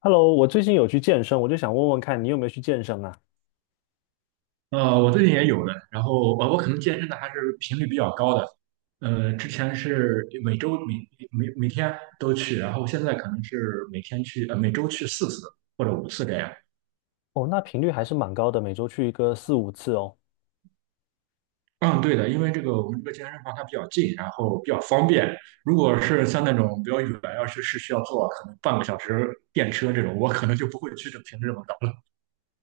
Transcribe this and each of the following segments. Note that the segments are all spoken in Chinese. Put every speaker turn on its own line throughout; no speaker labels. Hello，我最近有去健身，我就想问问看你有没有去健身啊？
我最近也有的，然后我可能健身的还是频率比较高的，之前是每周每天都去，然后现在可能是每天去，每周去4次或者五次这样。
哦，那频率还是蛮高的，每周去一个四五次哦。
嗯，对的。因为这个我们这个健身房它比较近，然后比较方便。如果是像那种比较远，要是需要坐可能半个小时电车这种，我可能就不会去这频率这么高了。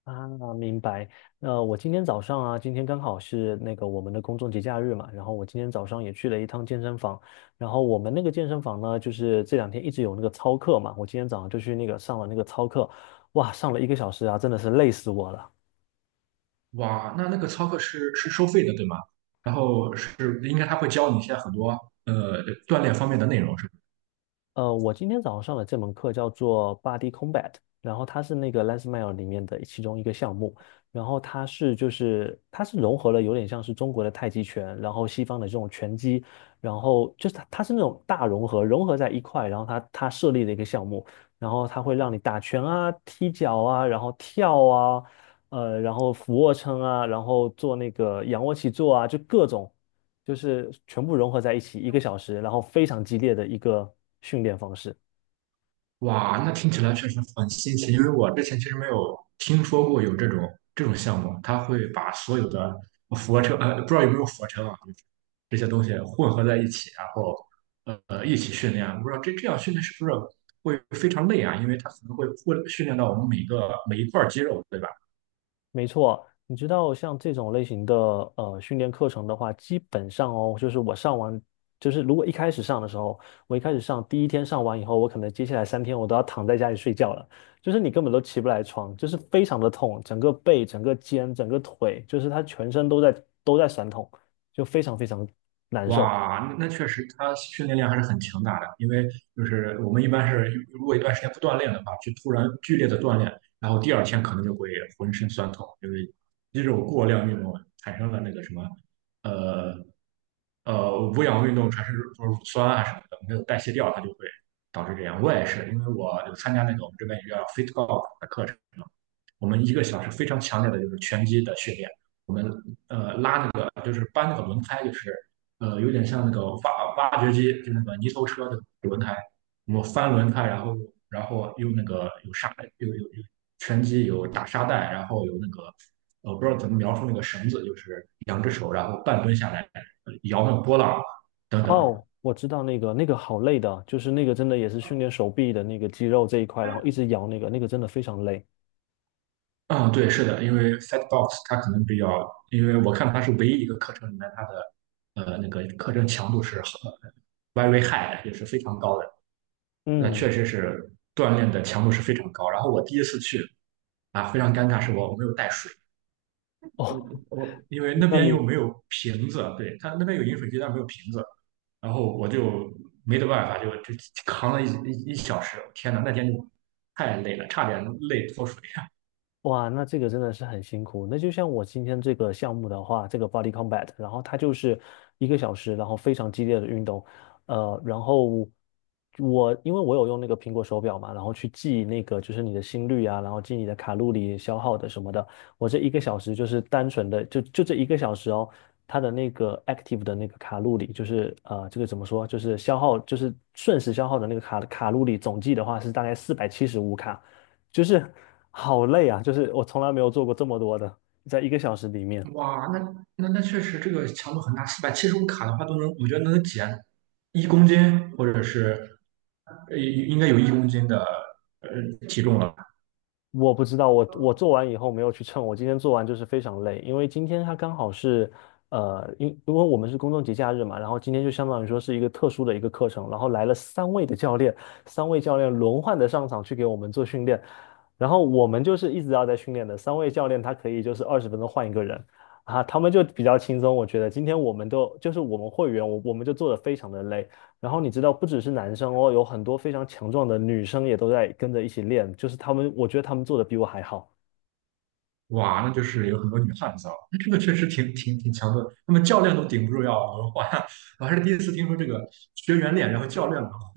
啊，明白。那我今天早上啊，今天刚好是那个我们的公众节假日嘛，然后我今天早上也去了一趟健身房。然后我们那个健身房呢，就是这两天一直有那个操课嘛，我今天早上就去那个上了那个操课，哇，上了一个小时啊，真的是累死我了。
哇，那那个操课是收费的，对吗？然后是应该他会教你一些很多锻炼方面的内容，是吧？
我今天早上上的这门课叫做 Body Combat，然后它是那个 LensMile 里面的其中一个项目，然后它是就是它是融合了有点像是中国的太极拳，然后西方的这种拳击，然后就是它是那种大融合，融合在一块，然后它设立的一个项目，然后它会让你打拳啊、踢脚啊，然后跳啊，然后俯卧撑啊，然后做那个仰卧起坐啊，就各种。就是全部融合在一起，一个小时，然后非常激烈的一个训练方式。
哇，那听起来确实很新奇，因为我之前其实没有听说过有这种项目，它会把所有的俯卧撑，不知道有没有俯卧撑啊，就是这些东西混合在一起，然后一起训练。不知道这样训练是不是会非常累啊？因为它可能会训练到我们每一块肌肉，对吧？
没错，你知道像这种类型的训练课程的话，基本上哦，就是我上完，就是如果一开始上的时候，我一开始上第一天上完以后，我可能接下来三天我都要躺在家里睡觉了，就是你根本都起不来床，就是非常的痛，整个背、整个肩、整个腿，就是它全身都在酸痛，就非常非常难受。
哇，那确实，他训练量还是很强大的。因为就是我们一般是，如果一段时间不锻炼的话，去突然剧烈的锻炼，然后第二天可能就会浑身酸痛，因为肌肉过量运动啊产生了那个什么，呃无氧运动产生就是乳酸啊什么的，没有代谢掉，它就会导致这样。我也是，因为我有参加那个我们这边有一个叫 Fit Golf 的课程，我们1个小时非常强烈的就是拳击的训练，我们拉那个就是搬那个轮胎就是。有点像那个挖掘机，就那个泥头车的轮胎，我翻轮胎，然后用那个有沙有有有拳击有打沙袋，然后有那个我不知道怎么描述那个绳子，就是2只手，然后半蹲下来摇那个波浪等等。
哦，我知道那个，那个好累的，就是那个真的也是训练手臂的那个肌肉这一块，然后一直摇那个，那个真的非常累。
嗯，对，是的。因为 Fatbox 它可能比较，因为我看它是唯一一个课程里面它的那个课程强度是很 very high 的，也是非常高的。那确
嗯，
实是锻炼的强度是非常高。然后我第一次去啊，非常尴尬，是我没有带水，
哦，
我因为那
那
边又
你
没有瓶子，对，它那边有饮水机，但是没有瓶子，然后我就没得办法，就扛了一一一小时，天呐，那天就太累了，差点累脱水。呀！
哇，那这个真的是很辛苦。那就像我今天这个项目的话，这个 Body Combat，然后它就是一个小时，然后非常激烈的运动。然后我因为我有用那个苹果手表嘛，然后去记那个就是你的心率啊，然后记你的卡路里消耗的什么的。我这一个小时就是单纯的就这一个小时哦，它的那个 active 的那个卡路里，就是这个怎么说，就是消耗就是瞬时消耗的那个卡路里总计的话是大概475卡。就是好累啊！就是我从来没有做过这么多的，在一个小时里面，
哇，那确实这个强度很大，475卡的话都能，我觉得能减一公斤，或者是应该有一公斤的呃体重了。
我不知道我我做完以后没有去称，我今天做完就是非常累，因为今天他刚好是因因为我们是公众节假日嘛，然后今天就相当于说是一个特殊的一个课程，然后来了三位的教练，三位教练轮换的上场去给我们做训练，然后我们就是一直要在训练的，三位教练他可以就是20分钟换一个人。啊，他们就比较轻松，我觉得今天我们都就是我们会员，我们就做的非常的累，然后你知道，不只是男生哦，有很多非常强壮的女生也都在跟着一起练，就是他们，我觉得他们做的比我还好。
哇，那就是有很多女汉子啊，那这个确实挺强的，那么教练都顶不住要轮换啊，我还是第一次听说这个学员练，然后教练轮换。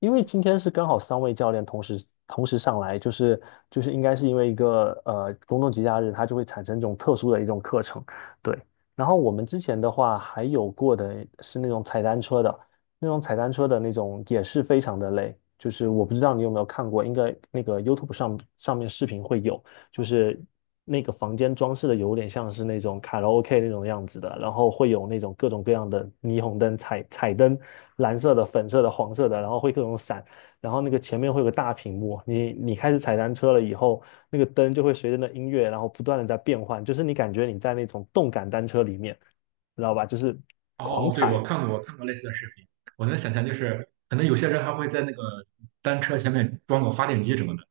因为今天是刚好三位教练同时上来，就是就是应该是因为一个公众节假日，它就会产生这种特殊的一种课程，对。然后我们之前的话还有过的是那种踩单车的，那种踩单车的那种也是非常的累，就是我不知道你有没有看过，应该那个 YouTube 上面视频会有，就是那个房间装饰的有点像是那种卡拉 OK 那种样子的，然后会有那种各种各样的霓虹灯、彩灯，蓝色的、粉色的、黄色的，然后会各种闪，然后那个前面会有个大屏幕，你开始踩单车了以后，那个灯就会随着那音乐，然后不断的在变换，就是你感觉你在那种动感单车里面，知道吧？就是狂
哦，对，
踩，
我看过，我看过类似的视频。我能想象，就是可能有些人还会在那个单车前面装个发电机什么的，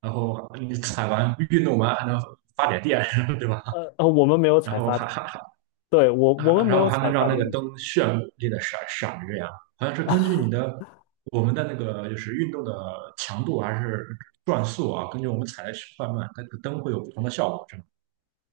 然后你踩完运动完还能发点电，对吧？
我们没有
然
踩
后
发，
哈哈哈。
对，我我们
啊，
没
然后
有
还
踩
能
发
让那个
电机。
灯炫丽的闪闪着呀，好像是根据你的我们的那个就是运动的强度还是转速啊，根据我们踩的快慢，它这个灯会有不同的效果，是吗？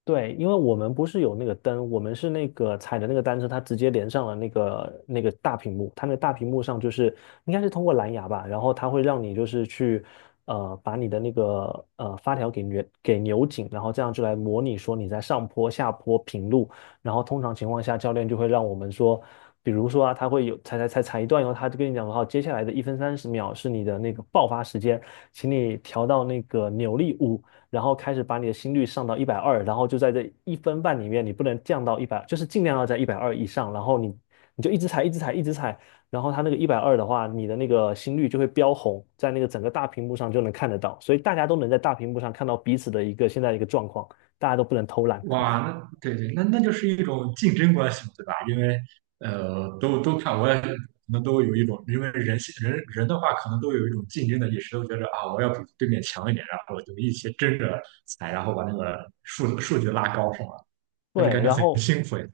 对，因为我们不是有那个灯，我们是那个踩的那个单车，它直接连上了那个那个大屏幕，它那个大屏幕上就是应该是通过蓝牙吧，然后它会让你就是去把你的那个发条给扭紧，然后这样就来模拟说你在上坡、下坡、平路，然后通常情况下教练就会让我们说，比如说啊，他会有踩踩踩踩一段以后，他就跟你讲好，接下来的1分30秒是你的那个爆发时间，请你调到那个扭力五。然后开始把你的心率上到一百二，然后就在这1分半里面，你不能降到一百，就是尽量要在一百二以上，然后你就一直踩，一直踩，一直踩，然后它那个一百二的话，你的那个心率就会飙红，在那个整个大屏幕上就能看得到，所以大家都能在大屏幕上看到彼此的一个现在的一个状况，大家都不能偷懒。
哇，那对对，那就是一种竞争关系嘛，对吧？因为都看，我也可能都有一种，因为人人的话，可能都有一种竞争的意识，都觉得啊，我要比对面强一点，然后就一起争着踩，然后把那个数据拉高，是吗？但是
对，
感觉
然
很
后
辛苦诶。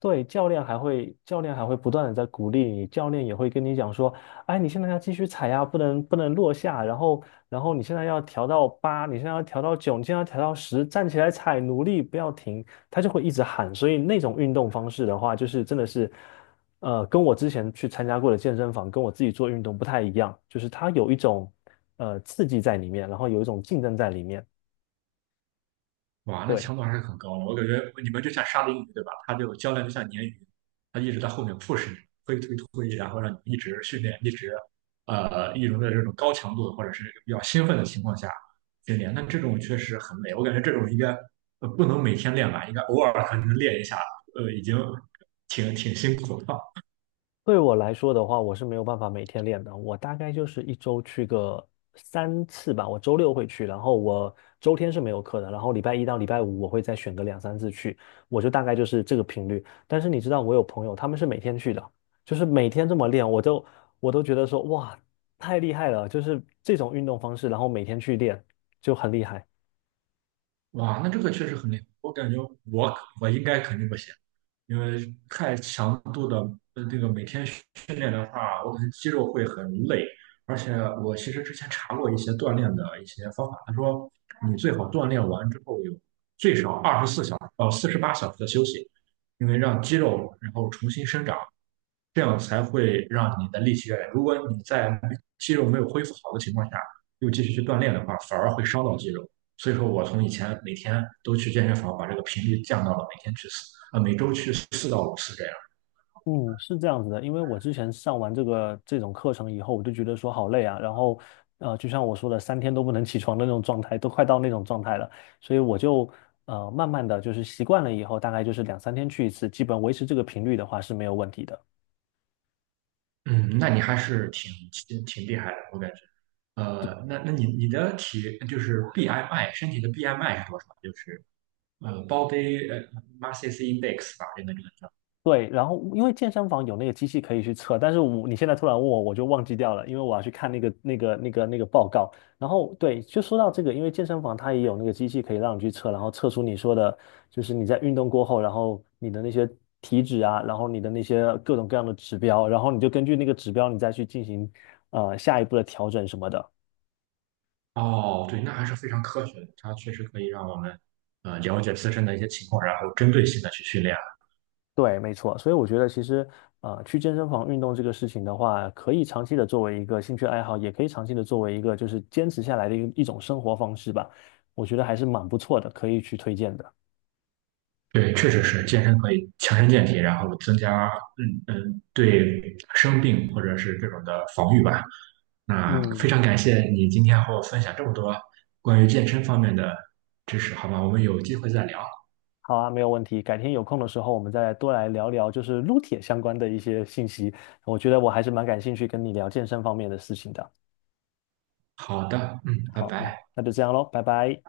对，教练还会，教练还会不断的在鼓励你，教练也会跟你讲说，哎，你现在要继续踩呀，不能不能落下，然后然后你现在要调到八，你现在要调到九，你现在要调到十，站起来踩，努力不要停，他就会一直喊。所以那种运动方式的话，就是真的是，跟我之前去参加过的健身房，跟我自己做运动不太一样，就是它有一种刺激在里面，然后有一种竞争在里面。
哇，那
对。
强度还是很高的。我感觉你们就像沙丁鱼，对吧？它就教练就像鲶鱼，它一直在后面 push 你，推推推，然后让你一直训练，一直一直在这种高强度或者是比较兴奋的情况下训练。那这种确实很累，我感觉这种应该不能每天练吧，应该偶尔可能练一下，已经挺辛苦了。
对我来说的话，我是没有办法每天练的。我大概就是一周去个三次吧。我周六会去，然后我周天是没有课的，然后礼拜一到礼拜五我会再选个两三次去，我就大概就是这个频率。但是你知道，我有朋友他们是每天去的，就是每天这么练，我都觉得说哇，太厉害了！就是这种运动方式，然后每天去练就很厉害。
哇，那这个确实很累，我感觉我应该肯定不行。因为太强度的这个每天训练的话，我感觉肌肉会很累。而且我其实之前查过一些锻炼的一些方法，他说你最好锻炼完之后有最少24小时到48小时的休息，因为让肌肉然后重新生长。这样才会让你的力气越来越。如果你在肌肉没有恢复好的情况下，又继续去锻炼的话，反而会伤到肌肉。所以说我从以前每天都去健身房，把这个频率降到了每天去四啊，每周去4到5次这样。
嗯，是这样子的，因为我之前上完这个这种课程以后，我就觉得说好累啊，然后，就像我说的，三天都不能起床的那种状态，都快到那种状态了，所以我就慢慢的就是习惯了以后，大概就是两三天去一次，基本维持这个频率的话是没有问题的。
嗯，那你还是挺厉害的，我感觉。那你的体就是 BMI 身体的 BMI 是多少？就是body mass index 吧，这个叫。
对，然后因为健身房有那个机器可以去测，但是我你现在突然问我，我就忘记掉了，因为我要去看那个报告。然后对，就说到这个，因为健身房它也有那个机器可以让你去测，然后测出你说的，就是你在运动过后，然后你的那些体脂啊，然后你的那些各种各样的指标，然后你就根据那个指标，你再去进行下一步的调整什么的。
哦，对，那还是非常科学的，它确实可以让我们了解自身的一些情况，然后针对性的去训练。
对，没错，所以我觉得其实，去健身房运动这个事情的话，可以长期的作为一个兴趣爱好，也可以长期的作为一个就是坚持下来的一种生活方式吧。我觉得还是蛮不错的，可以去推荐的。
对，确实是健身可以强身健体，然后增加对生病或者是这种的防御吧。那非
嗯，
常感谢你今天和我分享这么多关于健身方面的知识，好吧，我们有机会再聊。
好啊，没有问题。改天有空的时候，我们再多来聊聊就是撸铁相关的一些信息。我觉得我还是蛮感兴趣跟你聊健身方面的事情的。
好的，嗯，拜
好，那
拜。
那就这样喽，拜拜。